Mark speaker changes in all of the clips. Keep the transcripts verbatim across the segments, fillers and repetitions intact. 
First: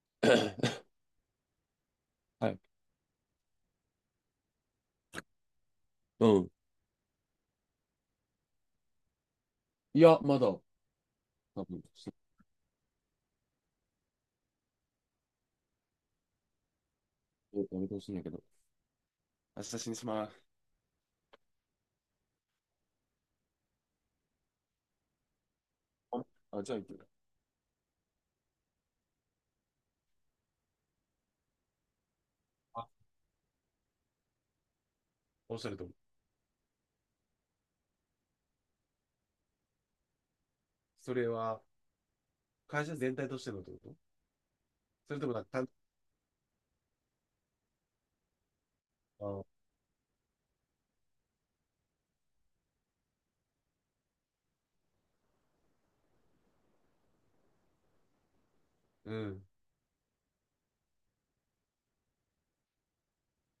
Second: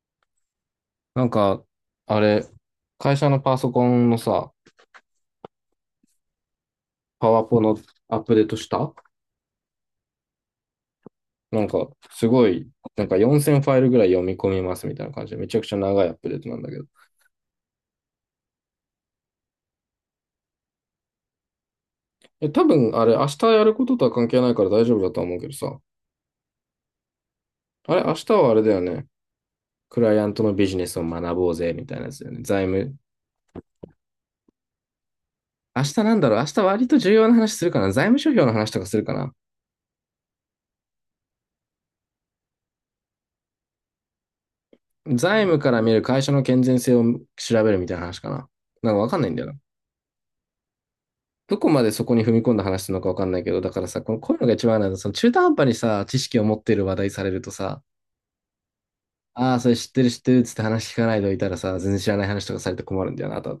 Speaker 1: なんか、あれ、
Speaker 2: はい。
Speaker 1: 会社のパソコンのさ、
Speaker 2: うん。
Speaker 1: パワポのアップデートした。
Speaker 2: いや、まだ、多
Speaker 1: なん
Speaker 2: 分、
Speaker 1: か、
Speaker 2: し
Speaker 1: すごい、なんかよんせんファイルぐらい読み込みますみたいな感じで、めちゃくちゃ長いアップデートなんだけど。
Speaker 2: やめてほしいんだけど。明日死にします。
Speaker 1: え、多分、あれ、明日やることとは関係ないから大丈夫だとは思うけどさ、
Speaker 2: あ、じゃあ行く。
Speaker 1: あれ、明日はあれだよね。クライアントのビジネスを学ぼうぜ、みたいなやつだよね。財
Speaker 2: あ、
Speaker 1: 務。
Speaker 2: おっしゃる
Speaker 1: 明
Speaker 2: と思う。
Speaker 1: 日、なんだろう、明日割と重要な話するかな。財務諸表の話とかするかな。
Speaker 2: それは、会社全体としてのってこと？それともな
Speaker 1: 財
Speaker 2: んか
Speaker 1: 務
Speaker 2: 単、
Speaker 1: から見る会社の健全性を調べるみたいな話かな。なんかわかんないんだ
Speaker 2: あ、
Speaker 1: よな。どこまでそこに踏み込んだ話なのかわかんないけど、だからさ、このこういうのが一番あるのは、その中途半端にさ、知識を持ってる話題されるとさ、
Speaker 2: うん、
Speaker 1: ああ、それ知ってる知ってるっつって話聞かないといたらさ、全然知らない話とかされて困るんだよな、あとあ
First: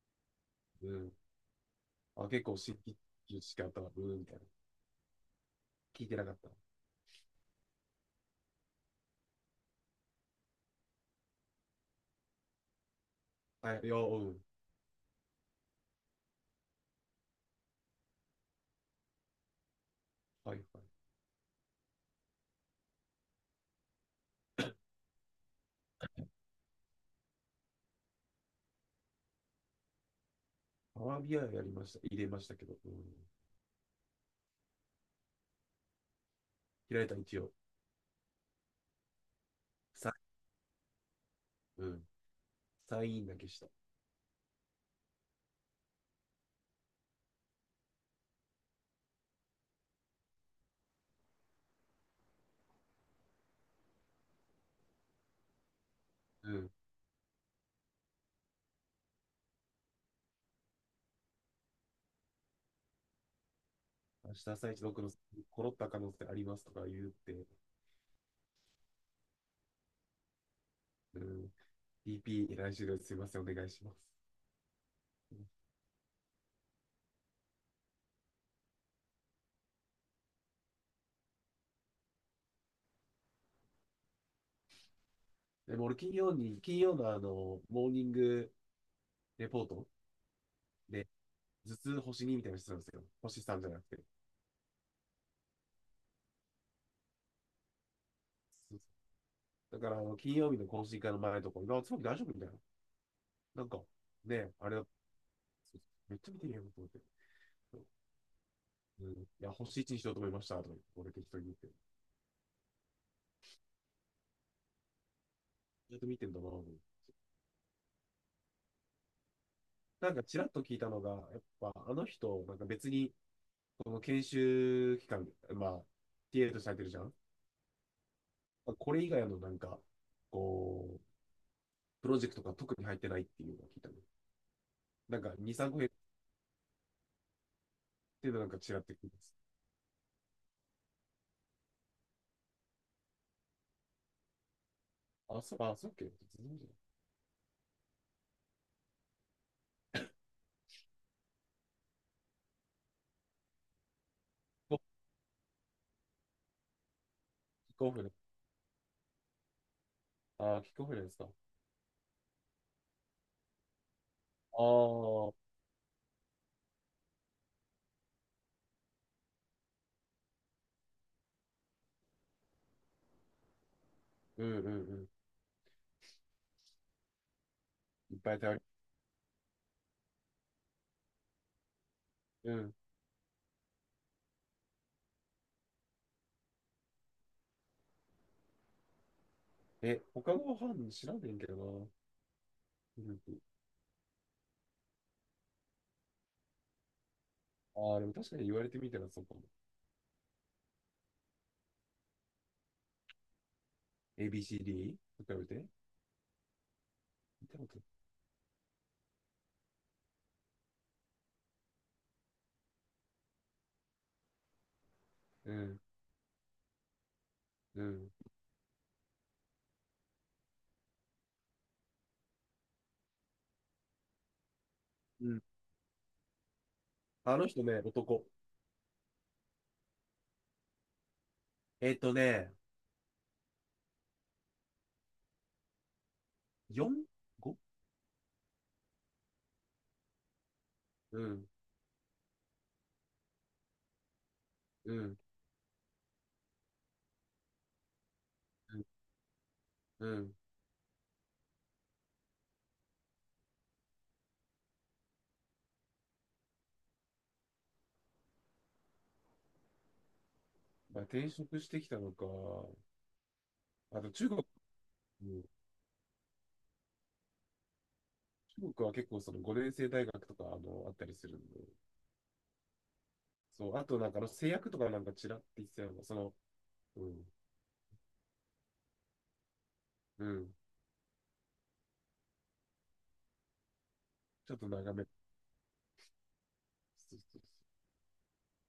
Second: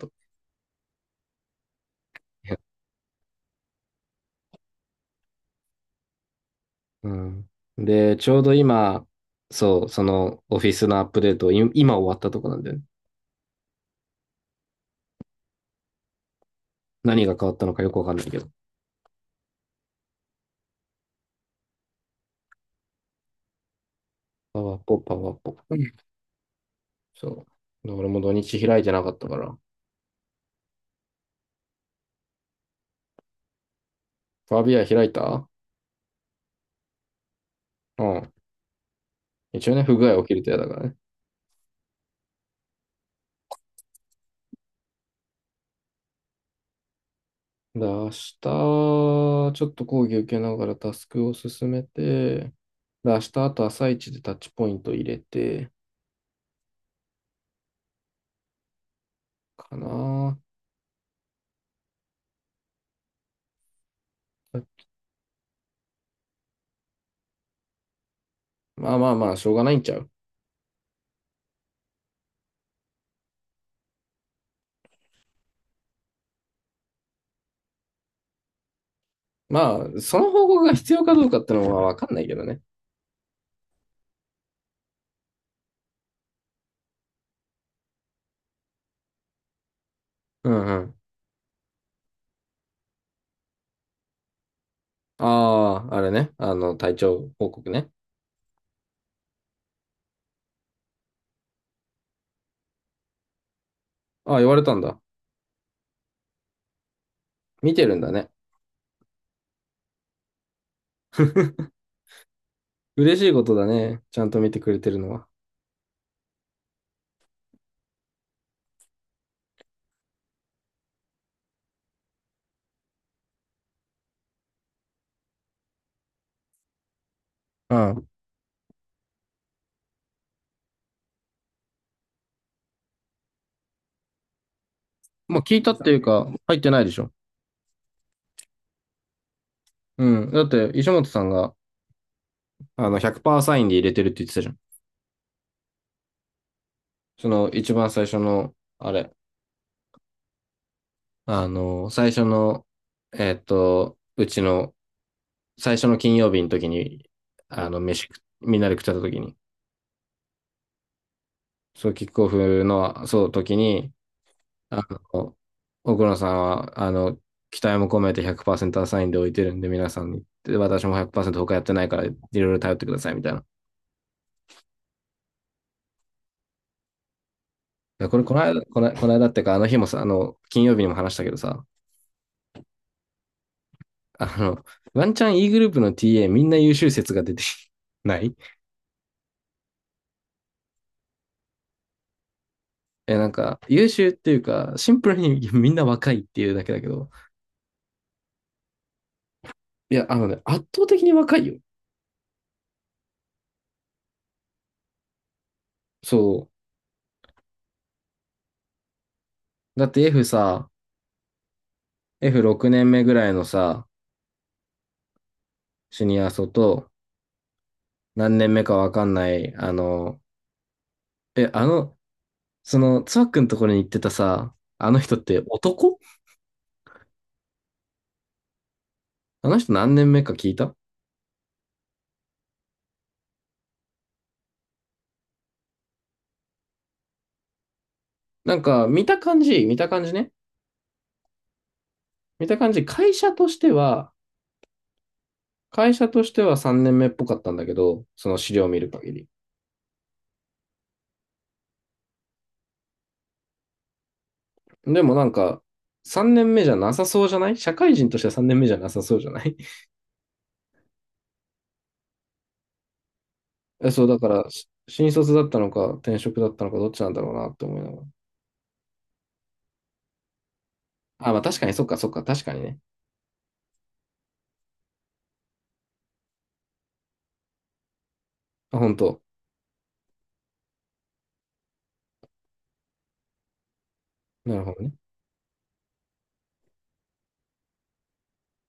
Speaker 2: うん。あ、結
Speaker 1: と。
Speaker 2: 構新規知識あったわ。うん、みたいな。聞いてなかった。
Speaker 1: うん。で、ちょうど今、そう、そのオフィスのアップデートい今終わったとこなんだよね。
Speaker 2: はい、いや、うん。
Speaker 1: 何が変わったのかよくわかんないけど。
Speaker 2: はい、はい。
Speaker 1: パワポ、パワポ。うん。そう。俺も土日開いてなかったから。
Speaker 2: パワービアやりました。入れましたけど。うん。
Speaker 1: ファビア開いた。
Speaker 2: 開いた一応。
Speaker 1: うん。一応ね、不具
Speaker 2: サ
Speaker 1: 合起きると嫌だからね。
Speaker 2: イン、うん。サインだけした。
Speaker 1: で、明日、ちょっと講義受けながらタスクを進めて、で、明日、あと朝一でタッチポイント入れて、
Speaker 2: うん。
Speaker 1: かな。
Speaker 2: 明日朝一僕のコロッた可能性ありますとか言って、
Speaker 1: まあまあまあ、しょうがないんちゃう。
Speaker 2: うん。 ディーピー、来週ですいません、お願いします。うん。
Speaker 1: まあ、その報告が必要かどうかってのはわかんないけどね。
Speaker 2: でも俺、金曜に、金曜のあの、モーニングレポート
Speaker 1: うんうん。
Speaker 2: で、頭痛星にみたいなのしてたんですよ。星さんじゃなくて。
Speaker 1: ああ、あれね。あの、体調報告ね。
Speaker 2: そうそうだから、あの金曜日の懇親会の前とか、あ、つまり大丈夫みたいな。なんか、
Speaker 1: ああ、言
Speaker 2: ね、
Speaker 1: われ
Speaker 2: あ
Speaker 1: た
Speaker 2: れ
Speaker 1: ん
Speaker 2: だ、
Speaker 1: だ。
Speaker 2: そう、めっちゃ見てるよと思って。
Speaker 1: 見
Speaker 2: そう、
Speaker 1: てるんだね。
Speaker 2: うん、いや、星いちにしようと思いました、とか言って俺適当に言って。
Speaker 1: 嬉しいことだね。ちゃんと見てくれてるのは。
Speaker 2: ずっと見てんだなと思って、なんか、ちらっと聞いたのが、やっぱ、あの人、なんか別に、この研修期間、まあ、ティーエー とされてるじゃん。
Speaker 1: うん。
Speaker 2: まあこれ以外のなんか、こう、プロジェクトが特に入ってないっていうのが聞いたの。なんか、
Speaker 1: まあ、
Speaker 2: に、
Speaker 1: 聞いた
Speaker 2: 3
Speaker 1: っ
Speaker 2: 個減
Speaker 1: て
Speaker 2: っ
Speaker 1: いうか、入ってないでしょ。
Speaker 2: てるのなんか違ってくるんです。
Speaker 1: うん。だって、石本さんが、あの、ひゃくパーセントサインで入れてるって言ってたじゃん。
Speaker 2: あ、そう、あ、そうっけ？全然じゃない。
Speaker 1: その一番最初の、あれ、あの、最初の、えっと、うち
Speaker 2: キ
Speaker 1: の
Speaker 2: ッ
Speaker 1: 最初の金曜日の時に、あの、
Speaker 2: クオ
Speaker 1: 飯
Speaker 2: フね。
Speaker 1: 食、みんなで食ってた時に、
Speaker 2: ああ、キックオフですか。ああ、
Speaker 1: そう、キックオフの、そう、時に、
Speaker 2: う
Speaker 1: あ
Speaker 2: ん
Speaker 1: の、奥野さんは、あの、期待も込めてひゃくパーセントアサインで置いてるんで、皆さんに、で私もひゃくパーセント他やってないから、いろいろ頼ってください、みたいな。
Speaker 2: うんうん。
Speaker 1: いや
Speaker 2: い
Speaker 1: こ
Speaker 2: っ
Speaker 1: れ、こ
Speaker 2: ぱい
Speaker 1: の
Speaker 2: 頼り。
Speaker 1: 間、この、この間ってか、あの日もさ、あの、金曜日にも話したけどさ、
Speaker 2: うん。
Speaker 1: あの、ワンチャン E グループの ティーエー みんな優秀説が出て ない。
Speaker 2: え、他の班知らんねんけどな。グ
Speaker 1: え、
Speaker 2: ル
Speaker 1: なん
Speaker 2: ープ。
Speaker 1: か、優秀っていうか、シンプルにみんな若いっていうだけだけど。
Speaker 2: ああ、でも確かに言われてみたらそうかも。
Speaker 1: いや、あのね、圧倒的に若いよ。
Speaker 2: エービーシーディー？ と比べて。
Speaker 1: そ
Speaker 2: 見たこと
Speaker 1: う。だって F さ、エフろく 年目ぐらいのさ、
Speaker 2: ない。うん、
Speaker 1: シニア層と、
Speaker 2: うん。
Speaker 1: 何年目かわかんない、あの、え、あの、その、つわくんところに行ってたさ、あの人っ
Speaker 2: う
Speaker 1: て
Speaker 2: ん。
Speaker 1: 男。
Speaker 2: あの人ね、男。
Speaker 1: あの人何年目か聞いた。
Speaker 2: えっとね、よん?ご?
Speaker 1: なんか、見た感じ、見た感じね。
Speaker 2: うん、
Speaker 1: 見た感じ、会社としては、
Speaker 2: うん、
Speaker 1: 会社としてはさんねんめっぽかったんだけど、その資料を
Speaker 2: う
Speaker 1: 見
Speaker 2: ん、
Speaker 1: る限り。
Speaker 2: うん。
Speaker 1: でもなんか、さんねんめじゃなさそうじゃない。社会人としてはさんねんめじゃなさそうじゃない。
Speaker 2: まあ、転職してきたのか、
Speaker 1: え
Speaker 2: あ
Speaker 1: そう、
Speaker 2: と
Speaker 1: だか
Speaker 2: 中国、
Speaker 1: ら、し新卒だったのか、転職だったのか、どっちなんだろうなって思いながら。
Speaker 2: 中国は結構そのごねんせいだいがくとかあのあったりす
Speaker 1: あ、
Speaker 2: る
Speaker 1: ま
Speaker 2: ん
Speaker 1: あ
Speaker 2: で、
Speaker 1: 確かに、そっかそっか、確かにね。
Speaker 2: そう、あとなんかあの製薬とかなんかちらって言ってたような、その、うん、
Speaker 1: あ、本当。
Speaker 2: うん、ちょ
Speaker 1: な
Speaker 2: っ
Speaker 1: る
Speaker 2: と
Speaker 1: ほど
Speaker 2: 長
Speaker 1: ね。
Speaker 2: め。そうそう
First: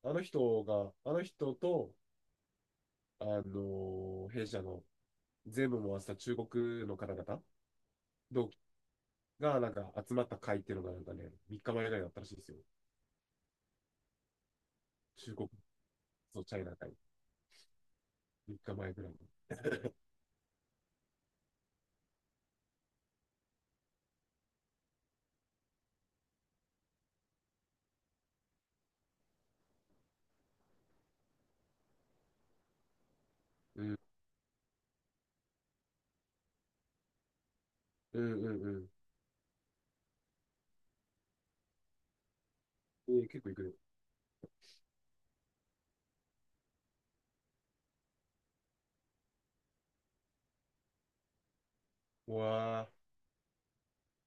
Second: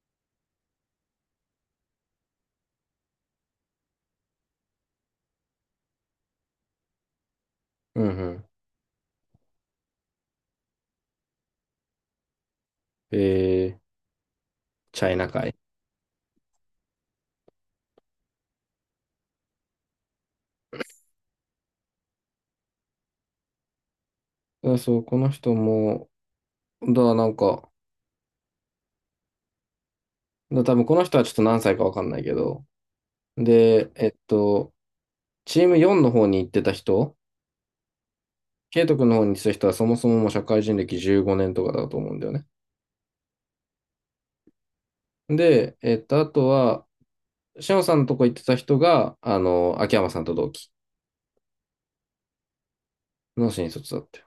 Speaker 2: そう、あの人が、あの人と、あのー弊社の全部回した中国の方々、
Speaker 1: うんうん。
Speaker 2: 同期がなんか集まった会っていうのがなんかね、みっかまえぐらいだったらしいですよ。
Speaker 1: えー、チャイナ
Speaker 2: 中国、
Speaker 1: 会。
Speaker 2: そう、チャイナ会、みっかまえぐらいに。
Speaker 1: あそう、この人も、だ、なんか、だ、多分この人はちょっと何歳かわかんないけど、
Speaker 2: う
Speaker 1: で、
Speaker 2: ん、
Speaker 1: えっと、チームよんの方に行ってた人、
Speaker 2: うん、うん、う
Speaker 1: ケイ
Speaker 2: ん。
Speaker 1: ト君の方に行ってた人はそもそももう社会人歴じゅうごねんとかだと思うんだよね。
Speaker 2: えー結構行くね。
Speaker 1: で、えっと、あとは、シャオさんのとこ行ってた人が、あの、秋山さんと同期
Speaker 2: うわ
Speaker 1: の新卒だったよ。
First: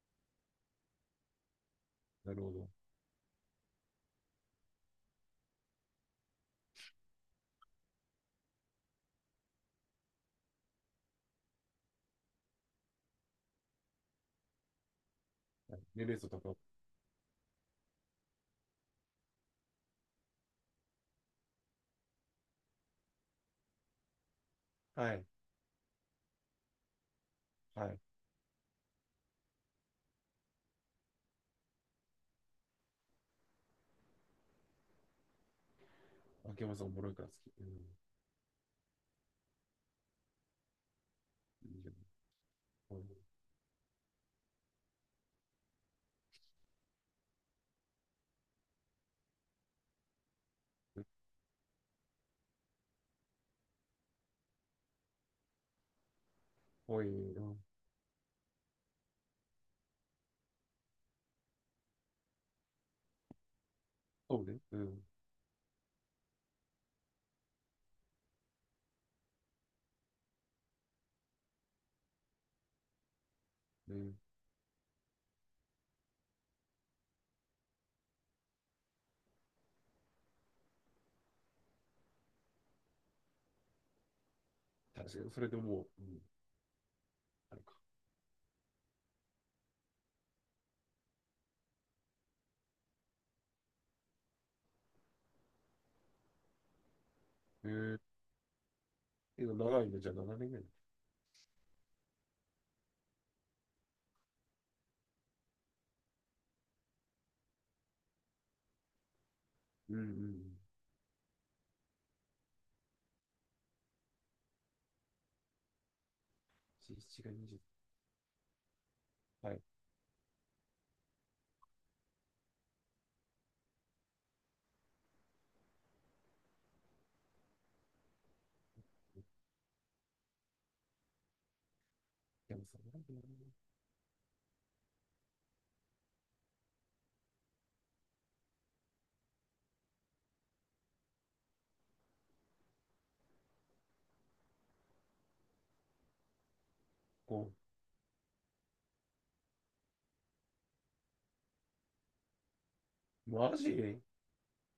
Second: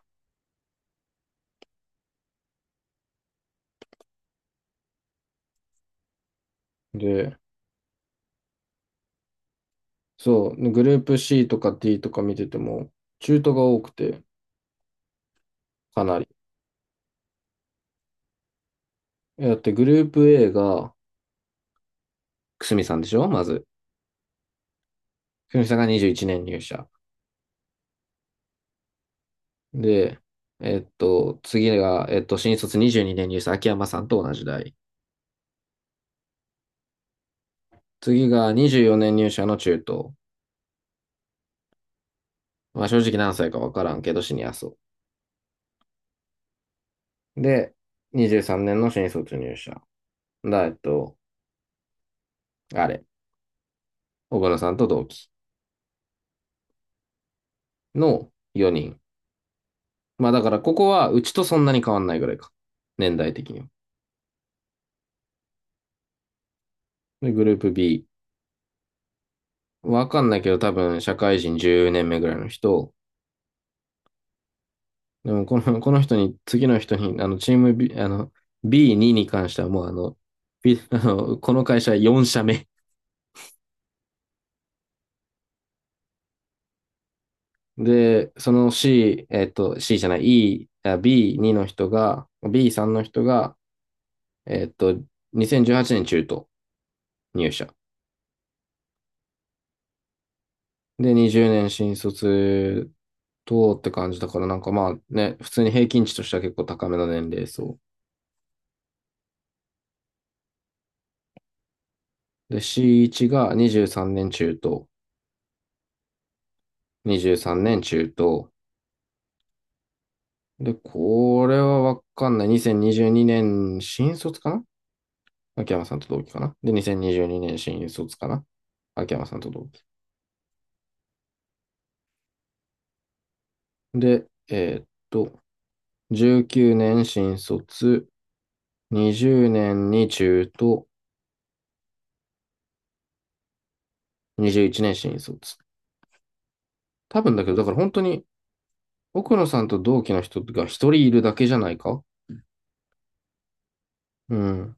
Speaker 2: ー、なるほど。
Speaker 1: で、そう、グループ C とか D とか見てても、中途が多くて、
Speaker 2: はい、ネ
Speaker 1: か
Speaker 2: ベ
Speaker 1: なり。
Speaker 2: ソとか、
Speaker 1: だってグループ A が、くすみさんでしょまず。
Speaker 2: はい、
Speaker 1: くすみさんがにじゅういちねん入社。
Speaker 2: はい。
Speaker 1: で、えっと、次が、えっと、新卒にじゅうにねん入社、秋山さんと同じ代。
Speaker 2: 秋山さんおもろいから好き。うん。
Speaker 1: 次がにじゅうよねん入社の中東。
Speaker 2: いいよね。
Speaker 1: まあ
Speaker 2: ほ
Speaker 1: 正
Speaker 2: い、
Speaker 1: 直何歳かわからんけど、シニア層。で、にじゅうさんねんの新卒入社。だ、えっと、あれ。小原さんと同期
Speaker 2: ほい、うん、
Speaker 1: のよにん。まあだからここはうちとそんなに変わんないぐらいか。年代的には。
Speaker 2: そうね。うん。
Speaker 1: で、グループ B。わかんないけど多分社会人じゅうねんめぐらいの人。
Speaker 2: ね、
Speaker 1: でもこの、この人に、次の人に、あの、チーム B、あの、ビーツー に関してはもうあの、B あのこの会社よん社目。
Speaker 2: 確かに、それでもう、うん、あるか。
Speaker 1: で、その C、えっと、C じゃない、E、あ ビーツー の人が、ビースリー の人が、えっと、にせんじゅうはちねん中途入社。
Speaker 2: へええ長いね、じゃあななねんぐらい。
Speaker 1: で、にじゅうねん新卒とって感じだから、なんかまあね、普通に平均値としては結構高めの年齢層。
Speaker 2: うんうんうん。
Speaker 1: で、シーワン がにじゅうさんねん中と、
Speaker 2: なな、が
Speaker 1: 23
Speaker 2: にじゅう。
Speaker 1: 年中と、
Speaker 2: はい。
Speaker 1: で、これはわかんない。にせんにじゅうにねん新卒かな。秋山さんと同期かな。で、にせんにじゅうにねん新卒かな、秋山さんと同期。
Speaker 2: でもさ、なんでやるの？
Speaker 1: で、えーっと、じゅうくねん新卒、にじゅうねんに中と、にじゅういちねん新卒。多分だ
Speaker 2: こ
Speaker 1: けど、だから本当に奥野さんと同期の人が一人いるだけじゃないか。
Speaker 2: う、マジ？
Speaker 1: うん。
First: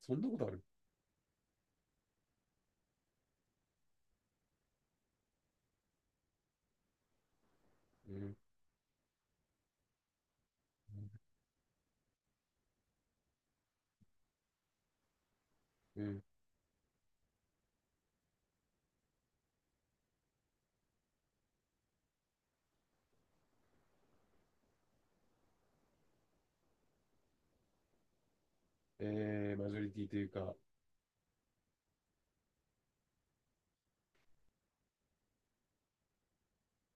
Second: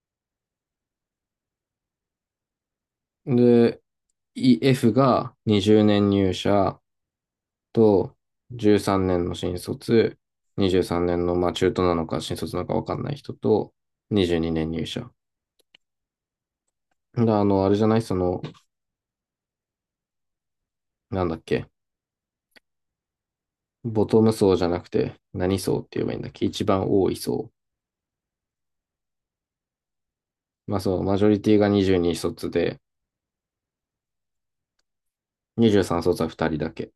Speaker 2: そんなことある？
Speaker 1: で、E- F がにじゅうねん入社
Speaker 2: う
Speaker 1: と
Speaker 2: ん。
Speaker 1: じゅうさんねんの新卒、にじゅうさんねんの、まあ中途なのか新卒なのかわかんない人と、にじゅうにねん入社。
Speaker 2: うん。
Speaker 1: で、あの、あれじゃないその、なんだっけ、ボトム層じゃなくて、何層って言えばいいんだっけ。一番多い層。
Speaker 2: えー、マジョリティというか、
Speaker 1: まあそう、マジョリティがにじゅうに卒で、にじゅうさん卒はふたりだけ。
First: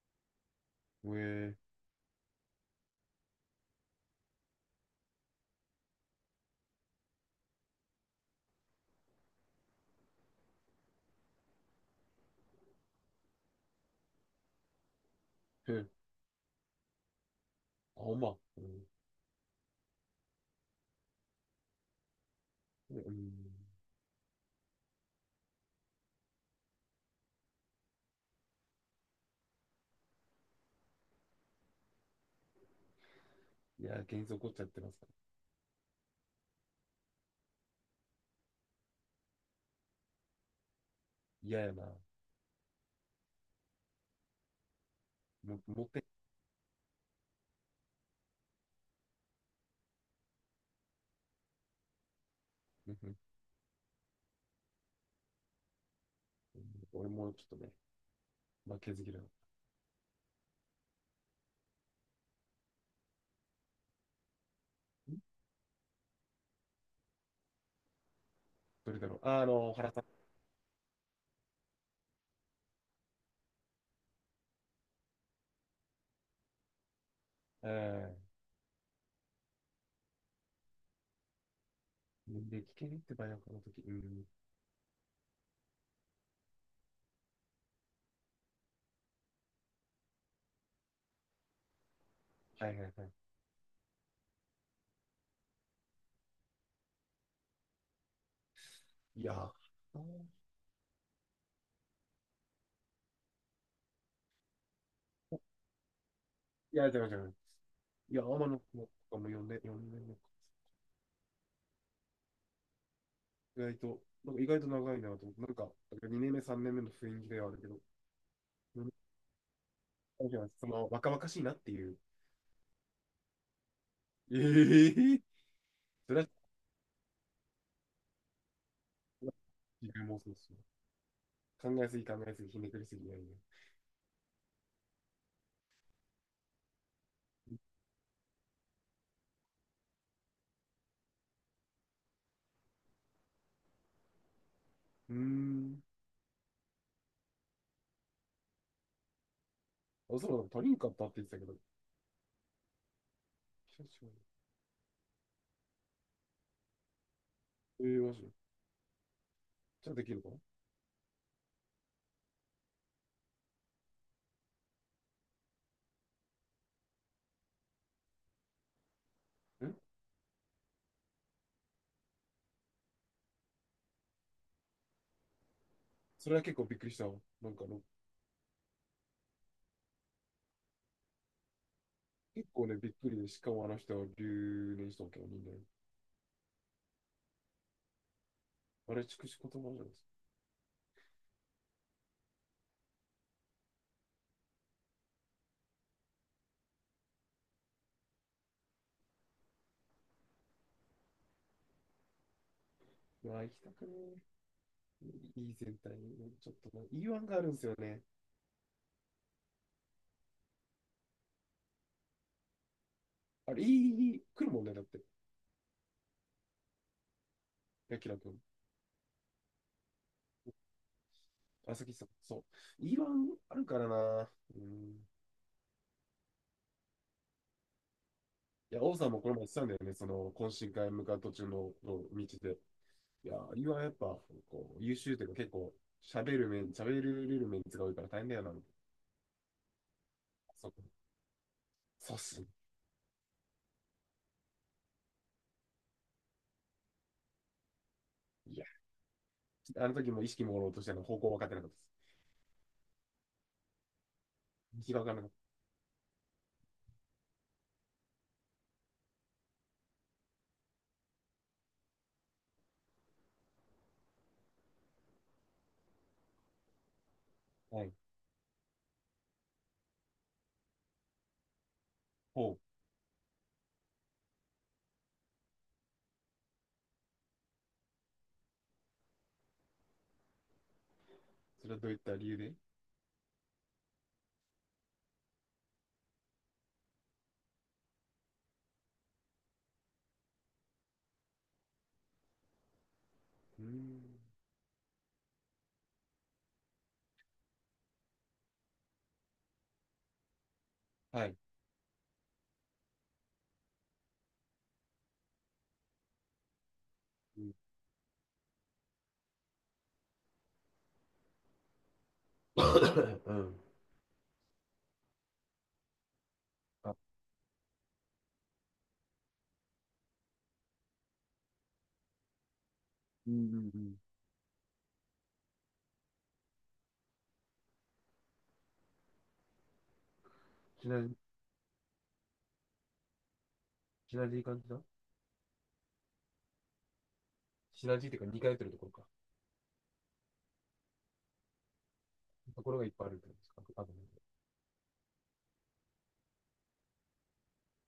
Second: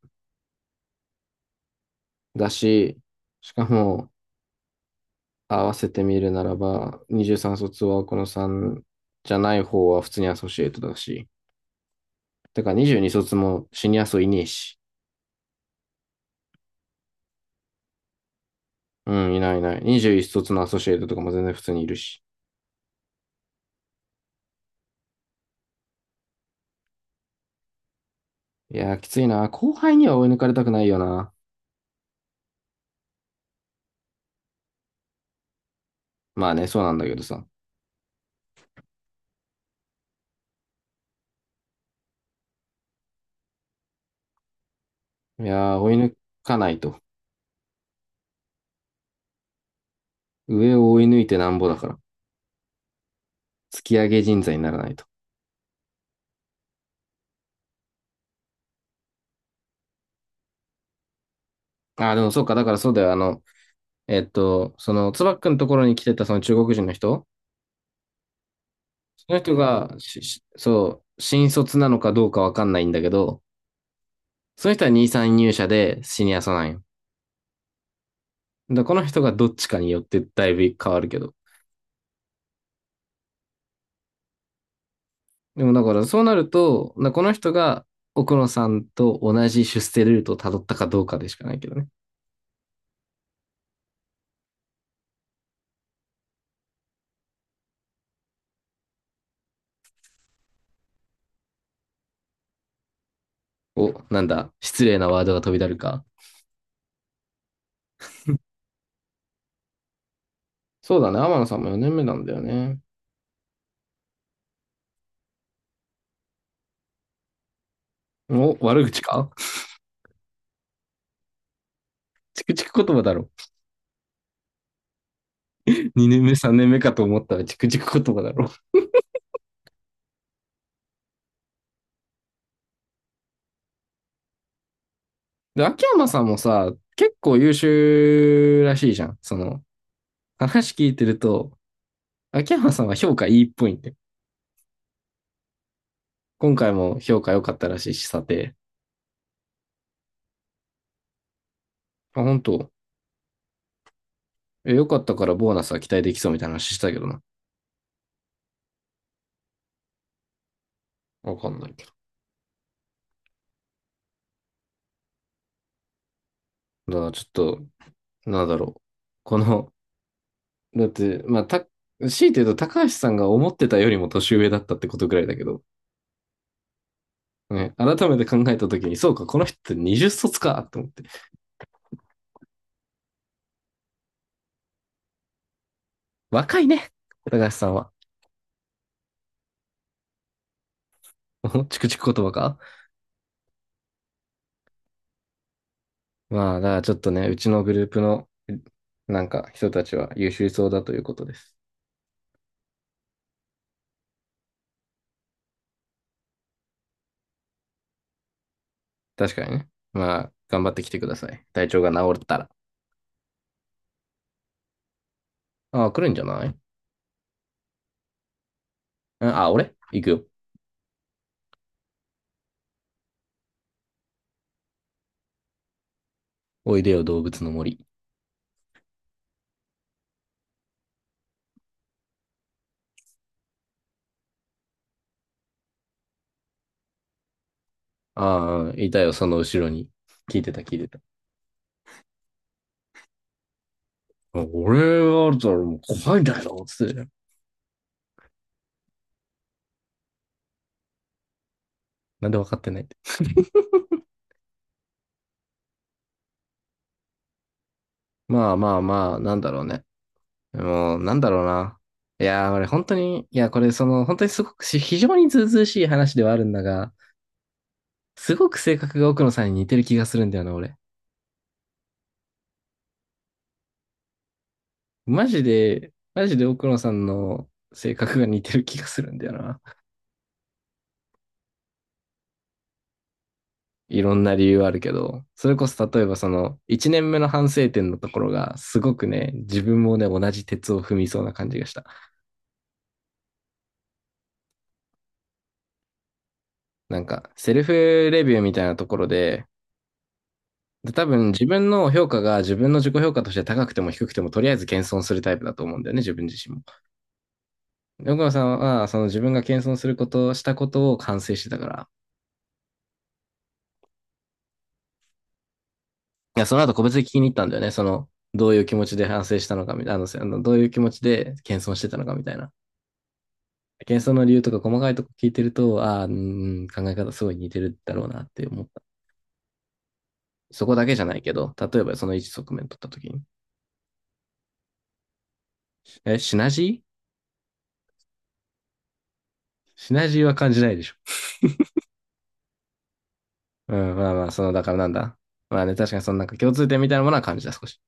Speaker 2: えー、
Speaker 1: だし、しかも、合わせてみるならば、にじゅうさん卒はこのさんじゃない方は普通にアソシエイトだし、だからにじゅうに卒もシニア層いねえし、
Speaker 2: うん、あ、ほんま。うん。
Speaker 1: うん、いないいない。にじゅういち卒のアソシエイトとかも全然普通にいるし。
Speaker 2: うん。
Speaker 1: いやー、きついな。後輩には追い抜かれたくないよな。
Speaker 2: いや、幻想起こっちゃってますか
Speaker 1: まあね、そうなんだけどさ。
Speaker 2: ら。嫌やな。
Speaker 1: い
Speaker 2: も、
Speaker 1: やー、
Speaker 2: もっ
Speaker 1: 追い
Speaker 2: て。
Speaker 1: 抜かないと。上を追い抜いてなんぼだから。
Speaker 2: う
Speaker 1: 突き上げ人材にならないと。
Speaker 2: 俺もちょっとね、負けず嫌い。
Speaker 1: あー、でもそうか、だからそうだよ。あの、えっと、その、つば
Speaker 2: ん、
Speaker 1: っくんのところに来てたその中国人の人。
Speaker 2: どれだろう。
Speaker 1: その
Speaker 2: あ
Speaker 1: 人
Speaker 2: の、原
Speaker 1: が、
Speaker 2: さん。
Speaker 1: ししそう、新卒なのかどうかわかんないんだけど、その人はに、さん入社でシニアさなんよ。
Speaker 2: ええ。
Speaker 1: だこの人がどっちかによってだいぶ変わるけど。
Speaker 2: 年齢聞けねってばよ、この時。うん。
Speaker 1: でもだからそうなると、だこの人が奥野さんと同じ出世ルートをたどったかどうかでしかないけどね。
Speaker 2: はいはいはい。いやー、
Speaker 1: お、なんだ、失礼なワードが飛び出るか。
Speaker 2: いや、違う違う。いや、天野君とかも呼んで年目か。
Speaker 1: そうだね、天野さんもよねんめなんだよね。
Speaker 2: 意外と、なんか意外と長いなと思って、なんか、にねんめ、さんねんめの雰囲気ではあるけど、
Speaker 1: お、
Speaker 2: 四
Speaker 1: 悪口か。
Speaker 2: 年目じゃない、その、若々しいなっていう。
Speaker 1: チクチク言葉だろ。
Speaker 2: ええー、そ
Speaker 1: 2
Speaker 2: れ
Speaker 1: 年
Speaker 2: は、
Speaker 1: 目、さんねんめかと思ったらチクチク言葉だろ。
Speaker 2: 自分もそうですよ。考えすぎ考えすぎ、ひねくりすぎないね。
Speaker 1: で、秋山さんもさ、結構優秀らしいじゃん。その、話聞いてると、秋山さんは評価いいっぽいんで。
Speaker 2: うーん。
Speaker 1: 今回も評価良かったらしいし、査定。
Speaker 2: あ、そうだ、他人かったって言ってたけど、
Speaker 1: あ、本当。
Speaker 2: 久しぶ
Speaker 1: え、良かったからボーナスは期待できそうみたいな話したけどな。
Speaker 2: り。ええー、マジで。ちゃんとできるかな
Speaker 1: わかんないけど。だからちょっと、なんだろう。こ
Speaker 2: ん？
Speaker 1: の、だって、まあ、た、強いて言うと高橋さんが思ってたよりも年上だったってことぐらいだけど、
Speaker 2: それは結構びっくりしたわ。なんかあ
Speaker 1: ね、
Speaker 2: の、
Speaker 1: 改めて考えたときに、そうか、この人ってにじゅっ卒かと思って。
Speaker 2: 結構ね、びっくりで、しかもあの人は留年したわけよ、人間。
Speaker 1: 若いね、高橋さんは。
Speaker 2: あれ、筑紫言葉じゃないですか。
Speaker 1: チクチク言葉か。まあ、だからちょっとね、うちのグループの、なんか、人たちは優秀そうだということです。
Speaker 2: うわ、行きたくねえ。いい全体に、ちょっとな、いいワンがあるんですよね。
Speaker 1: 確かにね。まあ、頑張ってきてください。体調が治ったら。
Speaker 2: あれ、いい、いい、来るもんね、だって。
Speaker 1: ああ、来るんじゃない。
Speaker 2: ヤキラ君。
Speaker 1: うん、あ、俺行くよ。
Speaker 2: あ、さきさん。そう。いいワンあるからな。うん。
Speaker 1: おいでよ、動物の森。
Speaker 2: いや、王さんもこの前言ってたんだよね、その、懇親会向かう途中の、の道で。いや、いはやっぱ、こう、優秀というか結構、喋る面、喋る面が多いから大変だよな。
Speaker 1: ああ、いたよ、その後ろに。聞いてた、
Speaker 2: そう、
Speaker 1: 聞いてた。
Speaker 2: そうっす。
Speaker 1: あ、俺はあるともう怖いんだけど、つってたよ。
Speaker 2: いや、あの時も意識もろうとしての方向分かってなかったです。
Speaker 1: なんで分かってないって。
Speaker 2: 道が分からなかっ
Speaker 1: まあまあまあ、なんだろうね。もう、なんだろうな。いやー、俺本当に、いや、これその、本当にすごくし非常にずうずうしい話ではあるんだが、
Speaker 2: た。はい。
Speaker 1: すごく性格が奥野さんに似てる気がするんだよな、俺。
Speaker 2: ほう。
Speaker 1: マジで、マジで奥野さんの性格が似てる気がするんだよな。
Speaker 2: それはどういった理由で。う
Speaker 1: いろんな理由あるけど、それこそ例えばその、いちねんめの反省点のところが、すごくね、自分もね、同じ鉄を踏みそうな感じがした。
Speaker 2: ーん。
Speaker 1: なんか、セルフレビューみたいなところで、で多
Speaker 2: は
Speaker 1: 分
Speaker 2: い。
Speaker 1: 自分の評価が自分の自己評価として高くても低くてもとりあえず謙遜するタイプだと思うんだよね、自分自身も。
Speaker 2: うん。
Speaker 1: 奥野さんはその自分が謙遜すること、したことを反省してたから、
Speaker 2: うん、
Speaker 1: いや、その後個別に聞
Speaker 2: あ、
Speaker 1: きに行ったんだよね。その、どういう気持ちで反省したのかみたいな、あののどういう気持ちで謙遜してたのかみたいな。
Speaker 2: うんうんうん。
Speaker 1: 謙遜の理由とか細かいとこ聞いてると、ああ、うーん、考え方すごい似てるだろうなって思った。そこだ
Speaker 2: シ
Speaker 1: け
Speaker 2: ナ
Speaker 1: じゃ
Speaker 2: ジー、
Speaker 1: ないけど、例えばその一側面取った時に。
Speaker 2: シナジー感じだ。
Speaker 1: え、シナジー、
Speaker 2: シナジーっていうかにかいってるところか。
Speaker 1: シナジーは感じないでしょ。
Speaker 2: ところがいっぱいあるってことですか、
Speaker 1: う
Speaker 2: あと
Speaker 1: ん、
Speaker 2: ね、
Speaker 1: まあまあ、その、だからなんだ。まあね、確かにそのなんか共通点みたいなものは感じた、少し。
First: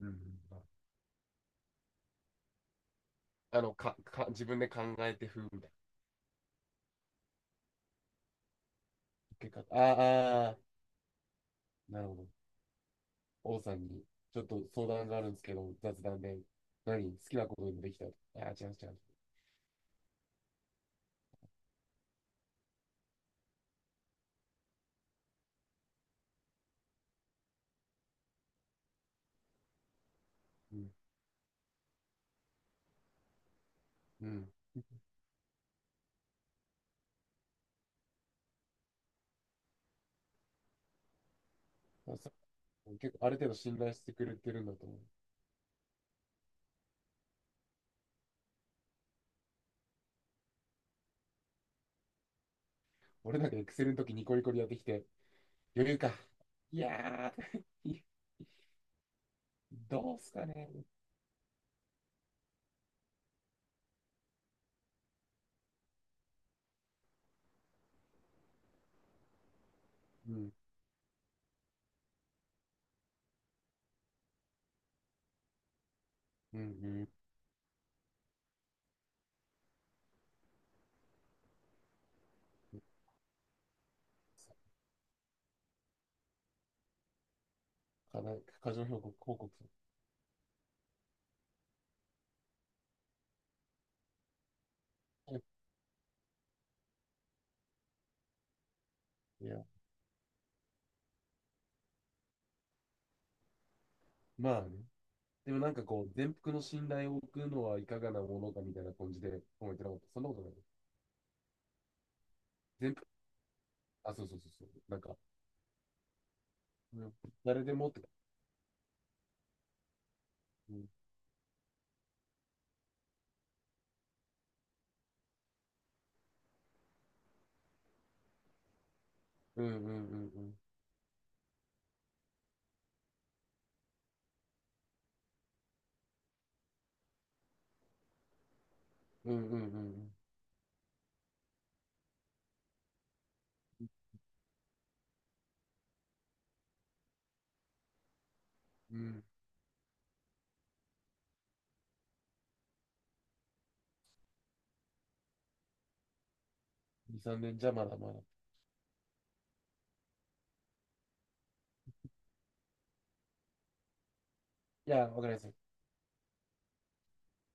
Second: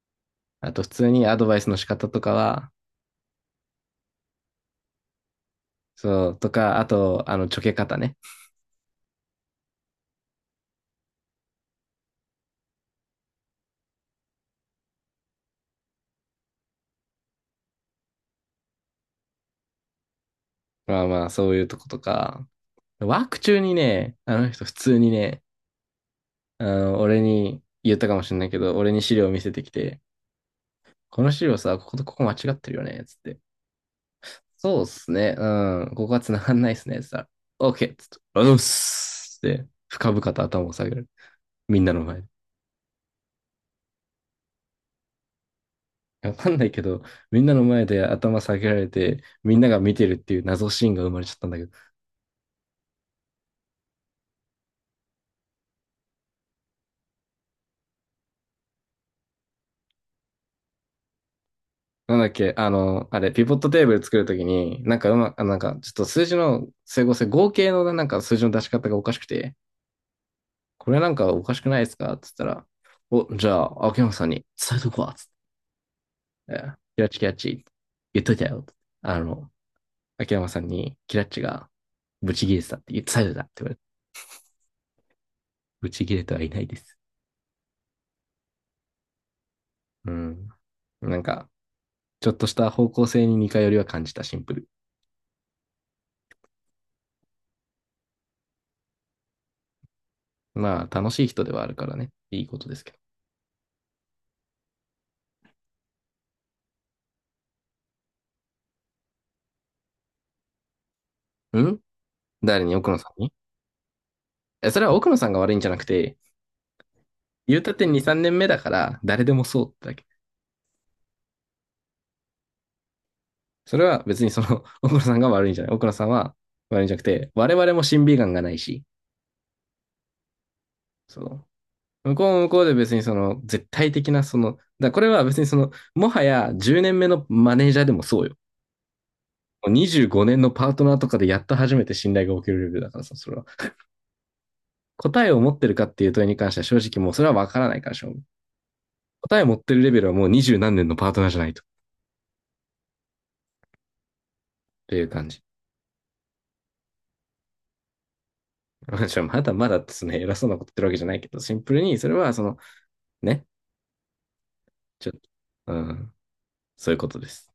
Speaker 2: うんうん、
Speaker 1: あと、普通にアドバイスの仕方とかは、
Speaker 2: あの、か、か、自分で考えて風みたいな
Speaker 1: そう、とか、あと、あの、ちょけ方ね。
Speaker 2: 結果、ああ、あー、なるほど。王さんに、ちょっと相談があるんですけど、雑談で、何、好きなことでもできた？ああー、違う違う。
Speaker 1: まあまあ、そういうとことか、ワーク中にね、あの人普通にね、あの、俺に言ったかもしれないけど、俺に資料を見せてきて、
Speaker 2: うん。
Speaker 1: この資料さ、こことここ間違ってるよね、つって。
Speaker 2: うん。
Speaker 1: そうっすね、うん、ここは繋がんないっすね、つったら、OK! つって、ありがとうございますって、深々と頭を下げる。みんなの前で。
Speaker 2: 結構ある程度信頼してくれてるんだと思う。
Speaker 1: わかんないけど、みんなの前で頭下げられて、みんなが見てるっていう謎シーンが生まれちゃったんだけど。
Speaker 2: 俺なんかエクセルの時ニコニコでやってきて、余裕か。いやー、どうすかね。
Speaker 1: なんだっけ、あの、あれ、ピボットテーブル作るときに、なんかうま、あなんか、ちょっと数字の整合性、合計のなんか数字の出し方がおかしくて、
Speaker 2: うん、
Speaker 1: これなんかおかしくないですかって言ったら、お、じゃあ、秋山さんに伝えとくわ。つっ
Speaker 2: うん、う
Speaker 1: て、キラ
Speaker 2: ん。
Speaker 1: ッチキラッチ言っといたよ。あの、秋山さんにキラッチがブチギレてたって言って伝えてたって言われて、ブチギレてはいないです。
Speaker 2: 課題、過剰報告、報告。
Speaker 1: うん。なんか、ちょっとした方向性に似通りは感じたシンプル。
Speaker 2: いや、
Speaker 1: まあ、楽しい人ではあるからね。いいことですけ
Speaker 2: まあね。でもなんかこう、全幅の信頼を置くのはいかがなものかみたいな感じで思ってなかった。そんなことない。
Speaker 1: ど。ん、誰に、奥
Speaker 2: 全
Speaker 1: 野
Speaker 2: 幅、
Speaker 1: さんに。
Speaker 2: あ、そうそうそうそう。
Speaker 1: え、それは
Speaker 2: なん
Speaker 1: 奥
Speaker 2: か、
Speaker 1: 野さんが悪いんじゃなくて、
Speaker 2: うん、
Speaker 1: 言う
Speaker 2: 誰
Speaker 1: た
Speaker 2: で
Speaker 1: って
Speaker 2: もっ
Speaker 1: に、
Speaker 2: て。
Speaker 1: さんねんめだから、誰でもそうってだけ。
Speaker 2: うん、
Speaker 1: それは別にその、奥野さんが悪いんじゃない。奥野さんは悪いんじゃなくて、我々も審美眼がないし、
Speaker 2: うん、うん、うん。
Speaker 1: その、向こうも向こうで別にその、絶対的なその、だこれは別にその、もはやじゅうねんめのマネージャーでもそうよ。
Speaker 2: うん、うん、う
Speaker 1: 25
Speaker 2: ん。
Speaker 1: 年のパートナーとかでやっと初めて信頼が起きるレベルだからさ、それは。答えを持ってるかっていう問いに関しては正直もうそれはわからないからしょう。
Speaker 2: うん、
Speaker 1: 答えを持ってるレベルはもうにじゅう何年のパートナーじゃないと。っていう感じ。
Speaker 2: に、さんねんじゃまだまだ。い
Speaker 1: 私はまだまだですね、偉そうなこと言ってるわけじゃないけど、シンプルにそれはその、ね、
Speaker 2: や、
Speaker 1: ちょっ
Speaker 2: わか
Speaker 1: と、
Speaker 2: ります。
Speaker 1: うん、そういうことです。